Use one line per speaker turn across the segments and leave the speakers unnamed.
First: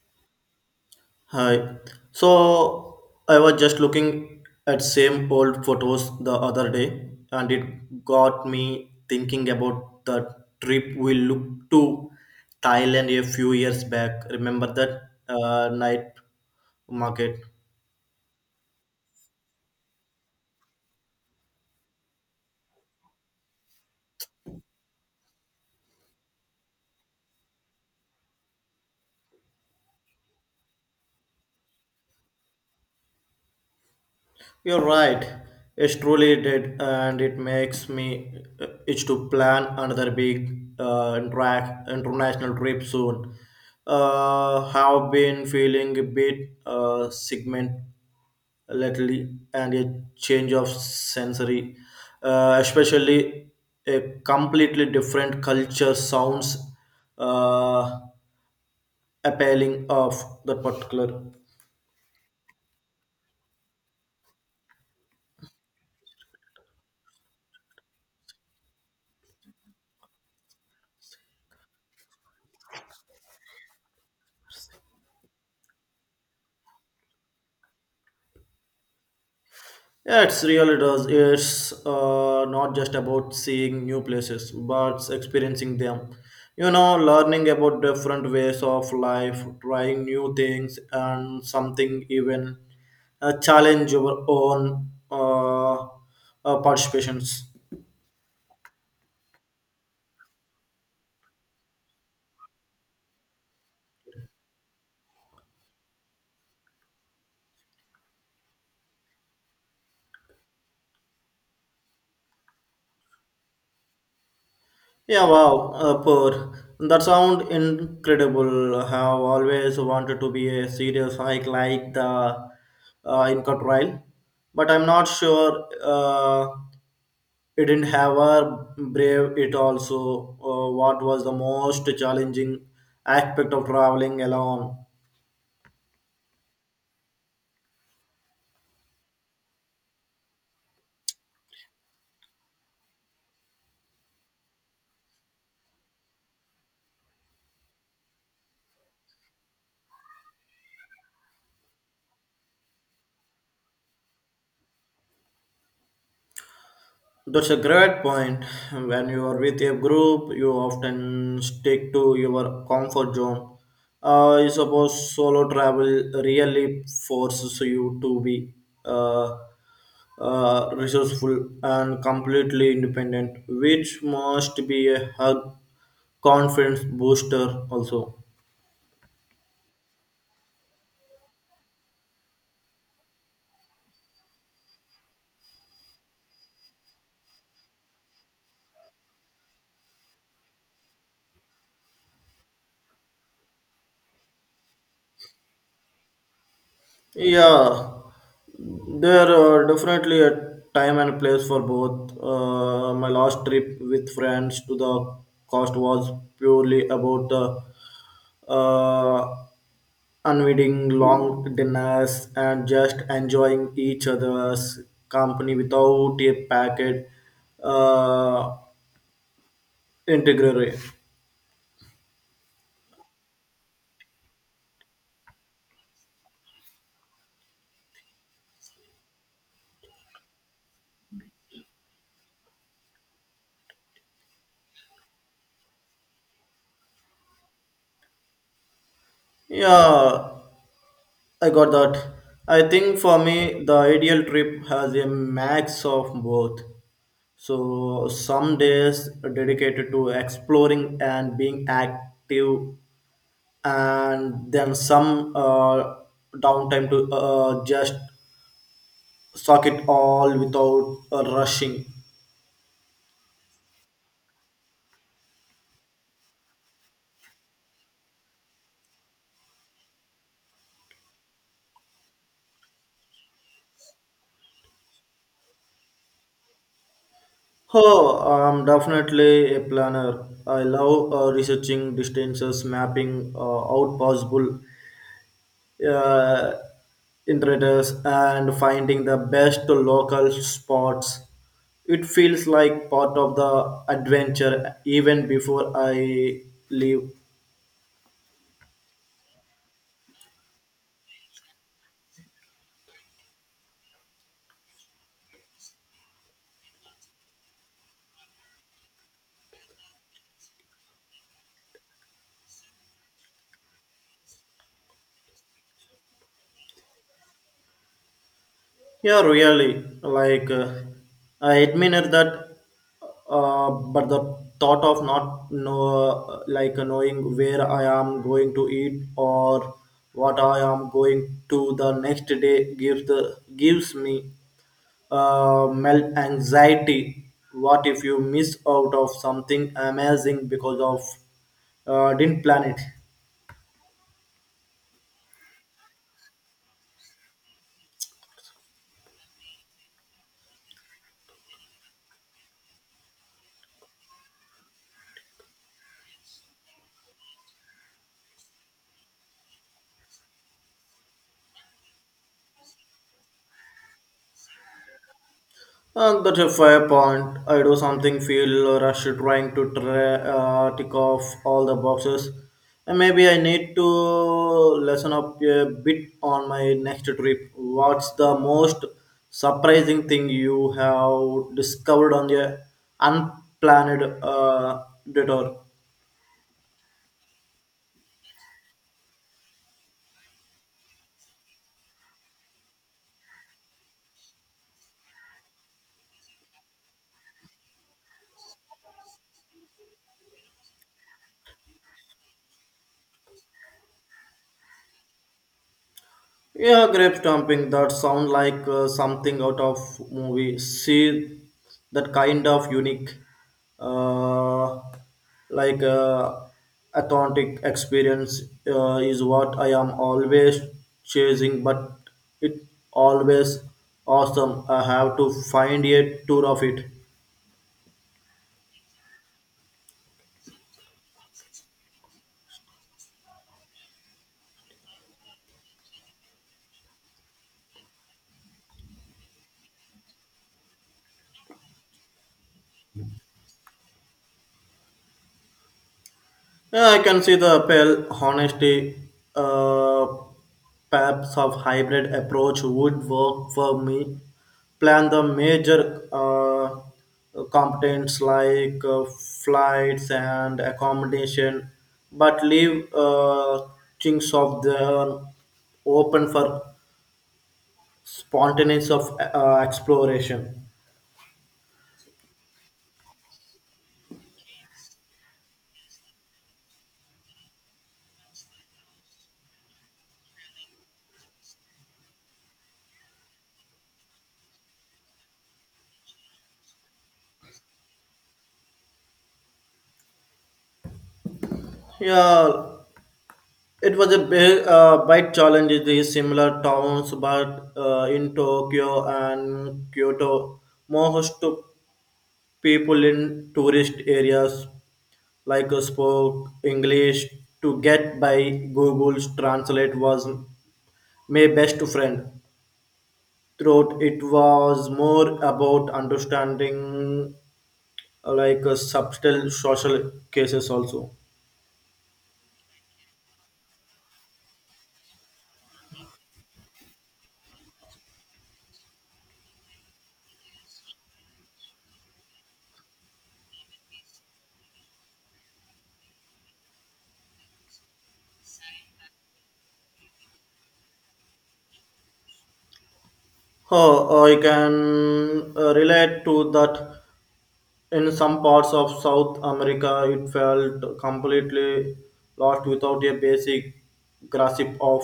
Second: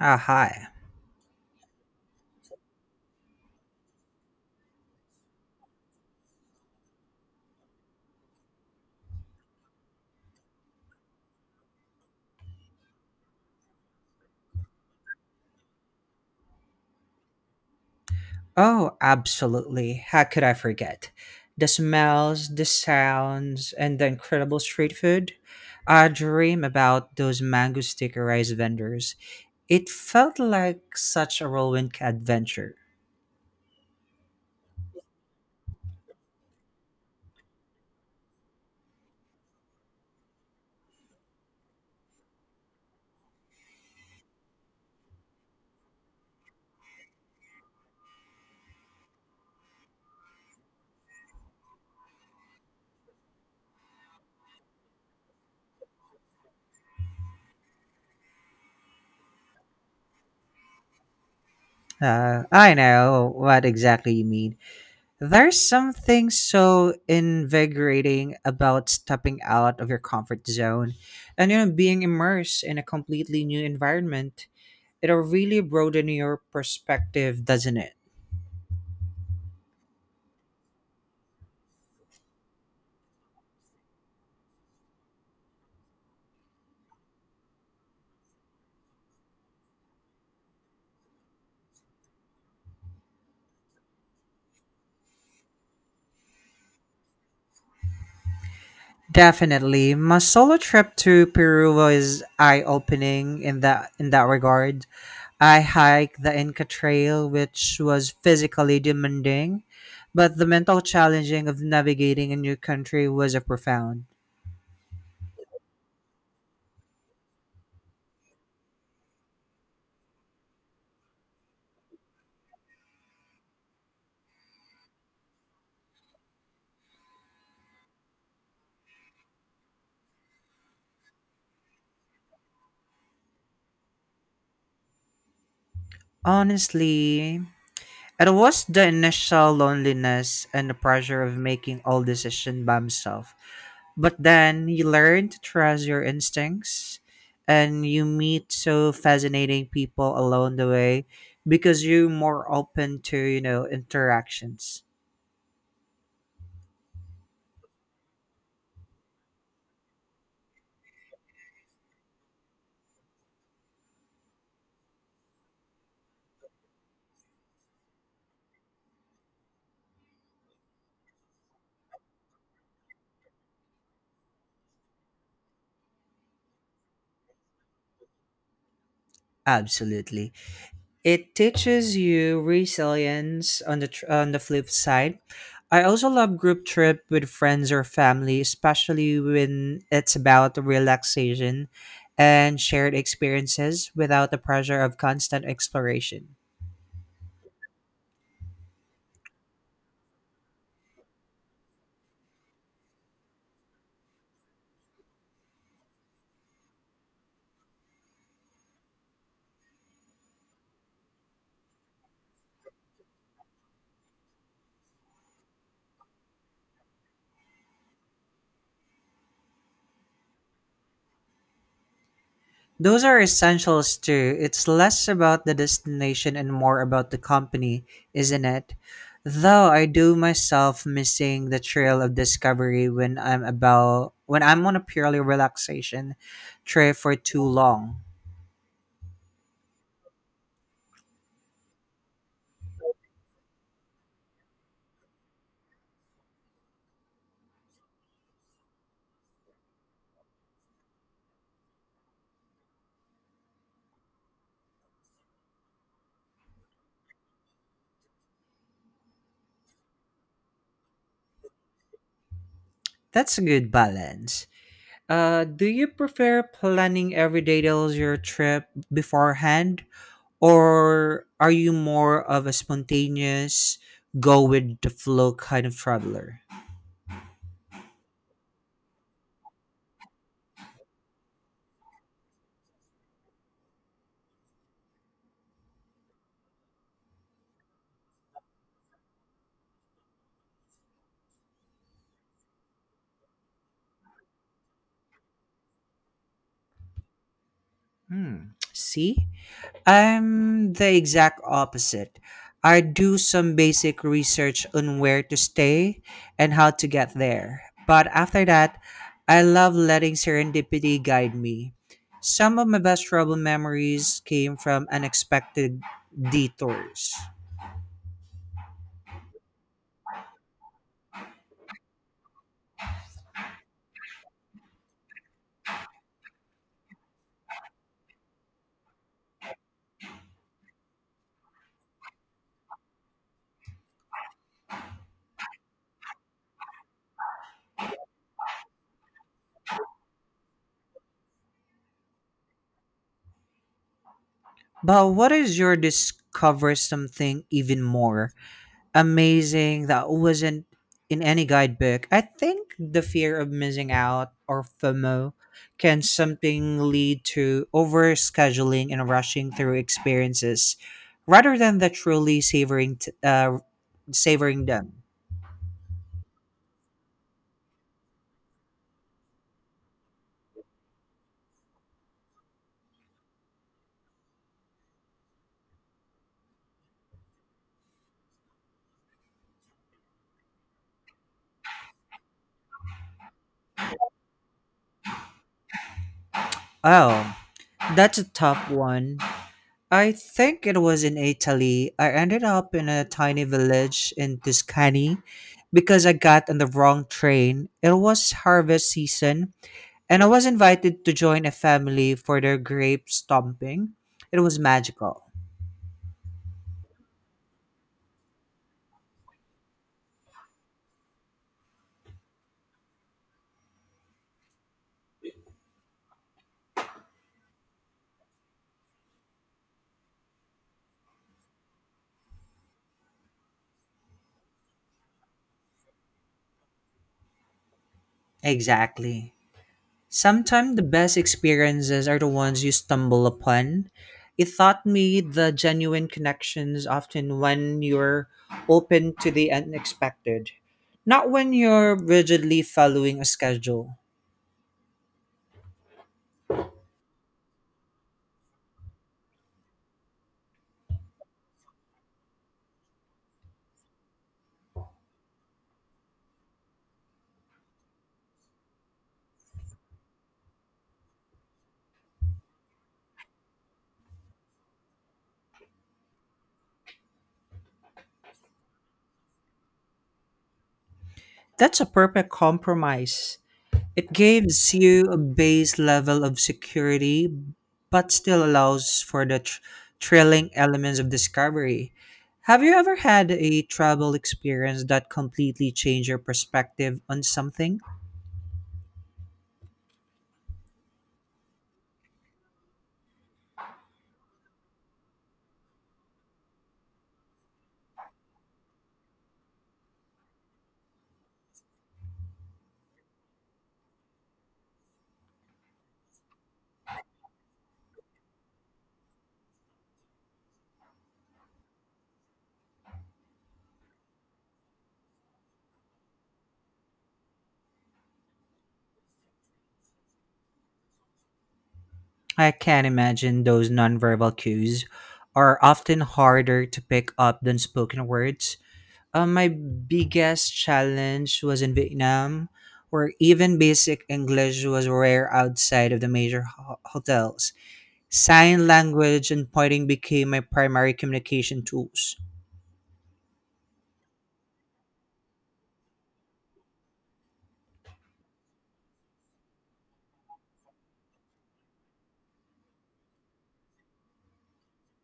Ah, hi.
Hi. So I was just looking at same old photos the other day and it got me thinking about the trip we looked to Thailand a few years back. Remember that night market?
Oh, absolutely. How could I forget? The smells, the sounds, and the incredible street food. I dream about those mango sticker rice vendors. It felt like such a whirlwind adventure.
You're right. It's truly did, and it makes me itch to plan another big international trip soon. Have been feeling a bit segment lately, and a change of sensory, especially a completely different culture sounds uh, appealing of that particular.
I know what exactly you mean. There's something so invigorating about stepping out of your comfort zone and being immersed in a completely new environment. It'll really broaden your perspective, doesn't it?
Yeah, it's really does. It's not just about seeing new places, but experiencing them. You know, learning about different ways of life, trying new things, and something even challenge your own participations.
Definitely. My solo trip to Peru was eye-opening in that regard. I hiked the Inca Trail, which was physically demanding, but the mental challenging of navigating a new country was a profound.
Yeah, wow, poor. That sound incredible. I have always wanted to be a serious hike like the Inca Trail, but I'm not sure. It didn't have a brave it also. What was the most challenging aspect of traveling alone?
Honestly, it was the initial loneliness and the pressure of making all decisions by himself. But then you learn to trust your instincts and you meet so fascinating people along the way because you're more open to, interactions.
That's a great point. When you are with a group, you often stick to your comfort zone. I suppose solo travel really forces you to be uh, resourceful and completely independent, which must be a hug confidence booster also.
Absolutely. It teaches you resilience on the on the flip side. I also love group trip with friends or family, especially when it's about relaxation and shared experiences without the pressure of constant exploration.
Yeah, there are definitely a time and place for both. My last trip with friends to the coast was purely about the uh, unwinding long dinners and just enjoying each other's company without a packet uh, integrity.
Those are essentials too. It's less about the destination and more about the company, isn't it? Though I do myself missing the trail of discovery when I'm on a purely relaxation trip for too long.
Yeah, I got that. I think for me, the ideal trip has a max of both. So some days dedicated to exploring and being active, and then some downtime to just soak it all without rushing.
That's a good balance. Do you prefer planning every detail of your trip beforehand, or are you more of a spontaneous, go with the flow kind of traveler?
Oh, I'm definitely a planner. I love researching distances, mapping out possible uh, intruders and finding the best local spots. It feels like part of the adventure even before I leave.
Hmm. See? I'm the exact opposite. I do some basic research on where to stay and how to get there. But after that, I love letting serendipity guide me. Some of my best travel memories came from unexpected detours.
Yeah, really. I admire that, but the thought of not know, knowing where I am going to eat or what I am going to the next day gives the gives me melt anxiety. What if you miss out of something amazing because of didn't plan it?
But what is your discover something even more amazing that wasn't in any guidebook. I think the fear of missing out or FOMO can something lead to overscheduling and rushing through experiences rather than the truly savoring them.
And that's a fair point. I do something feel rushed trying to tick off all the boxes. And maybe I need to lessen up a bit on my next trip. What's the most surprising thing you have discovered on the unplanned detour?
Oh, that's a tough one. I think it was in Italy. I ended up in a tiny village in Tuscany because I got on the wrong train. It was harvest season, and I was invited to join a family for their grape stomping. It was magical.
Yeah, grape stomping. That sound like something out of movie. See that kind of unique, uh, like uh, authentic experience is what I am always chasing. But it always awesome. I have to find a tour of it.
Exactly. Sometimes the best experiences are the ones you stumble upon. It taught me the genuine connections often when you're open to the unexpected, not when you're rigidly following a schedule.
Yeah, I can see the appeal. Honesty, uh, perhaps of hybrid approach would work for me. Plan the major components flights and accommodation, but leave things of the open for spontaneous of exploration.
That's a perfect compromise. It gives you a base level of security, but still allows for the thrilling elements of discovery. Have you ever had a travel experience that completely changed your perspective on something?
Yeah, it was a big bike challenge in the similar towns, but in Tokyo and Kyoto, most to people in tourist areas spoke English to get by. Google's translate was my best friend. Throughout it was more about understanding subtle social cases also.
I can imagine those nonverbal cues are often harder to pick up than spoken words. My biggest challenge was in Vietnam, where even basic English was rare outside of the major hotels. Sign language and pointing became my primary communication tools.
Oh, I can relate to that. In some parts of South America, it felt completely lost without a basic grasp of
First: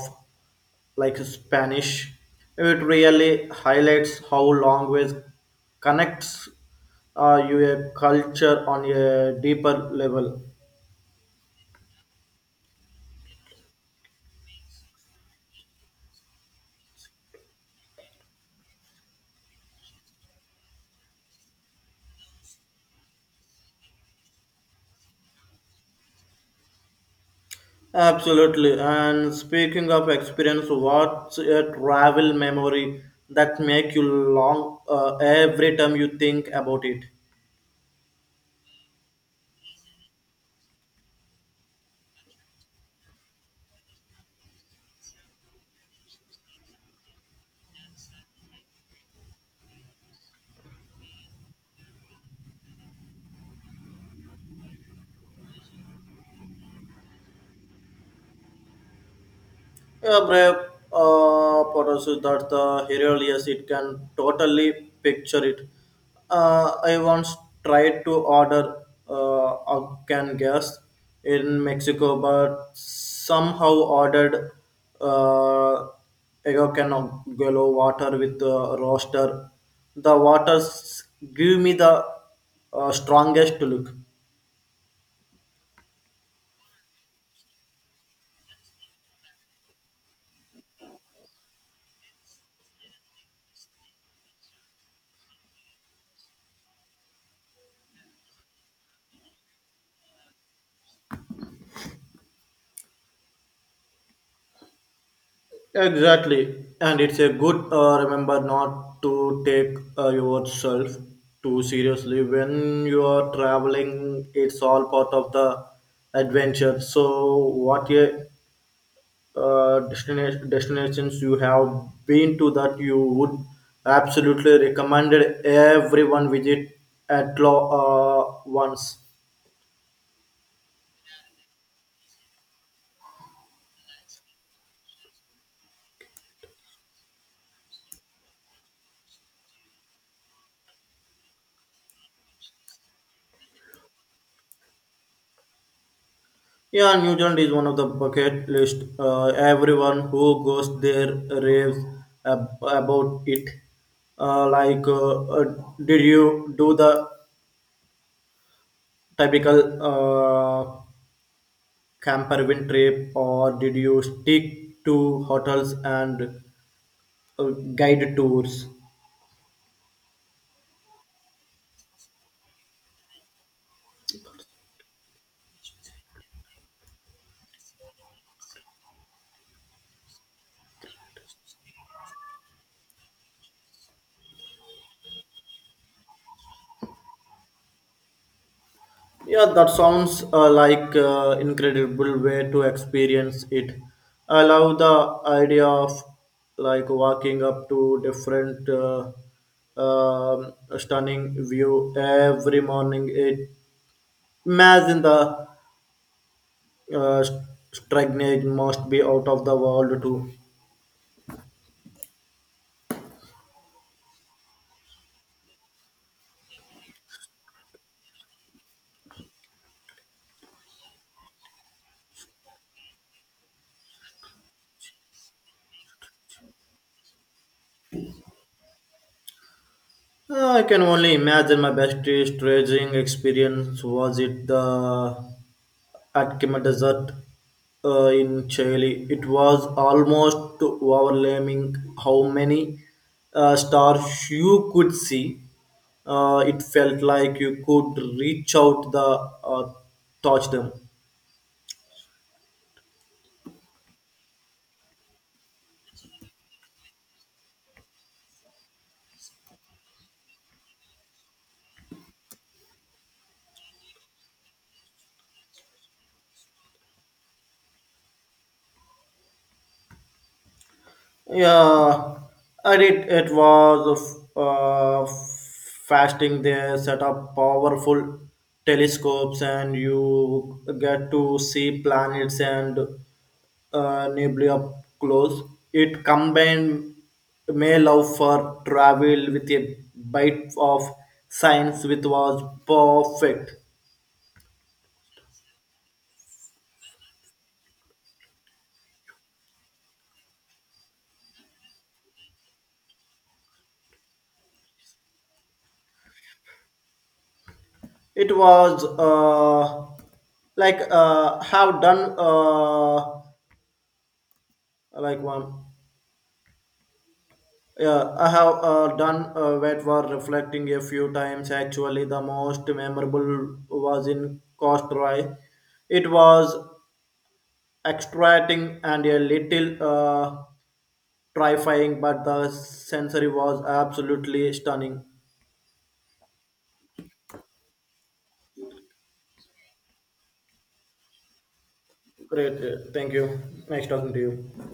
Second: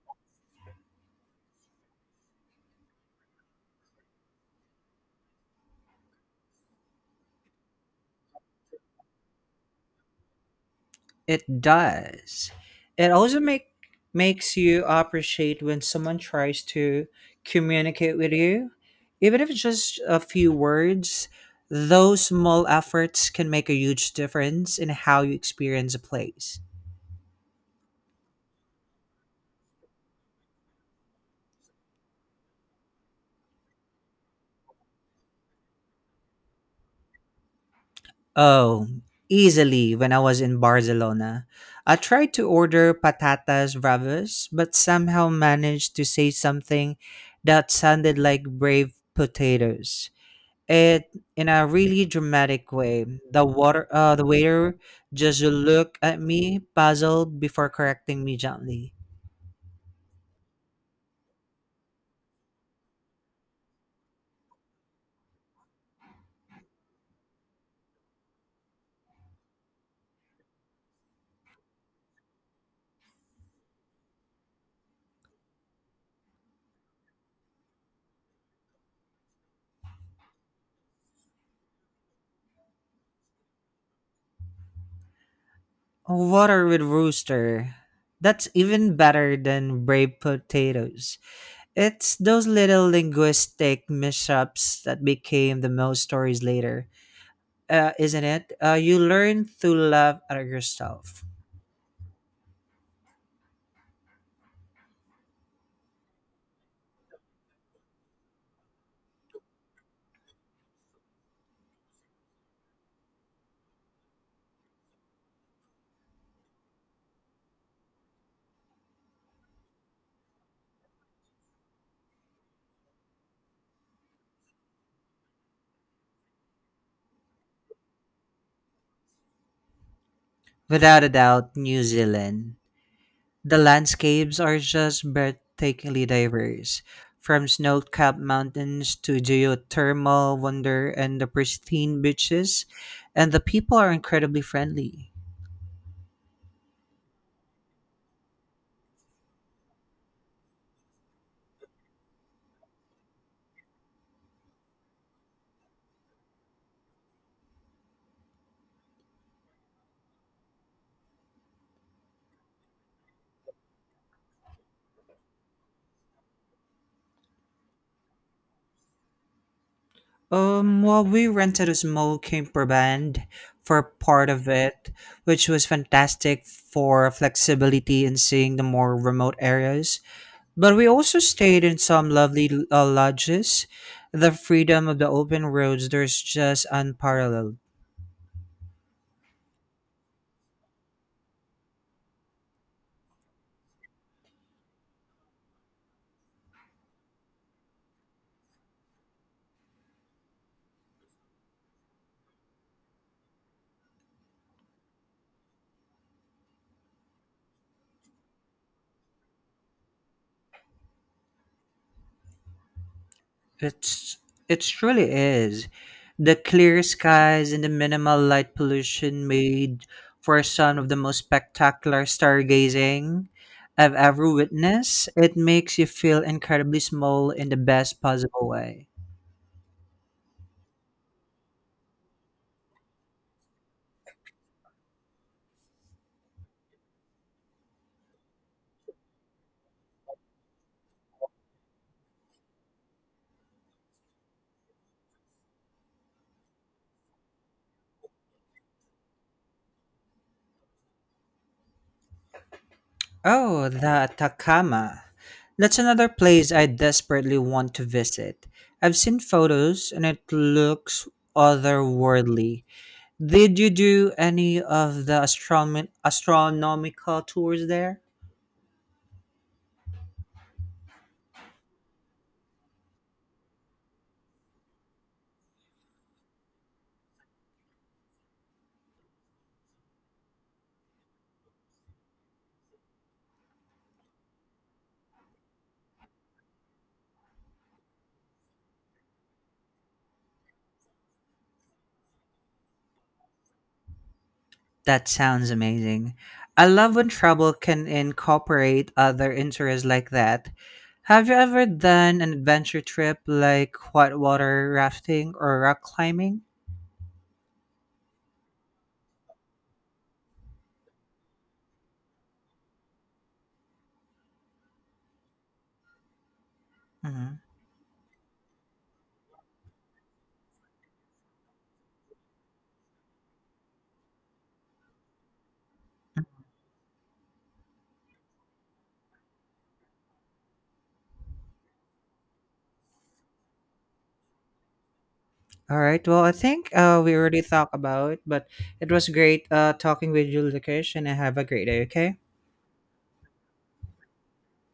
like Spanish. It really highlights how language connects your culture on a deeper level.
It does. It also makes you appreciate when someone tries to communicate with you, even if it's just a few words. Those small efforts can make a huge difference in how you experience a place.
Absolutely. And speaking of experience, what's a travel memory that make you long every time you think about it?
Oh, easily when I was in Barcelona. I tried to order patatas bravas, but somehow managed to say something that sounded like brave potatoes. It in a really dramatic way. The water the waiter just looked at me, puzzled before correcting me gently.
A brave potosy that the hero, yes, it can totally picture it. I once tried to order a can gas in Mexico, but somehow ordered uh, a can of yellow water with a roaster. The waters give me the strongest look.
Water with rooster. That's even better than brave potatoes. It's those little linguistic mishaps that became the most stories later, isn't it? You learn to laugh at yourself.
Exactly, and it's a good remember not to take yourself too seriously when you are traveling. It's all part of the adventure. So, what a, destinations you have been to that you would absolutely recommend everyone visit at law once.
Without a doubt, New Zealand. The landscapes are just breathtakingly diverse, from snow capped mountains to geothermal wonder and the pristine beaches, and the people are incredibly friendly.
Yeah, New Zealand is one of the bucket list. Everyone who goes there raves about it. Uh, like, uh, uh, did you do the typical uh, camper van trip, or did you stick to hotels and uh, guided tours?
We rented a small camper van for part of it, which was fantastic for flexibility and seeing the more remote areas. But we also stayed in some lovely lodges. The freedom of the open roads there's just unparalleled.
Yeah, that sounds incredible way to experience it. I love the idea of like walking up to different stunning view every morning. It imagine the uh, stagnant must be out of the world too.
It's it truly is. The clear skies and the minimal light pollution made for some of the most spectacular stargazing I've ever witnessed. It makes you feel incredibly small in the best possible way.
I can only imagine my best staging experience was it the Atacama Desert in Chile. It was almost overwhelming how many stars you could see. It felt like you could reach out the touch them.
Oh, the Atacama. That's another place I desperately want to visit. I've seen photos and it looks otherworldly. Did you do any of the astronomical tours there?
Yeah, and it was fasting. They set up powerful telescopes, and you get to see planets and nebulae up close. It combined my love for travel with a bite of science, which was perfect.
That sounds amazing. I love when travel can incorporate other interests like that. Have you ever done an adventure trip like whitewater rafting or rock climbing?
It was have done one.
Mhm.
Yeah, I have done wet war reflecting a few times. Actually, the most memorable was in Costroy. It was extracting and a little terrifying, but the sensory was absolutely stunning.
All right. Well, I think we already talked about it, but it was great talking with you, Lucas, and have a great day, okay?
Great, thank you. Nice talking to you.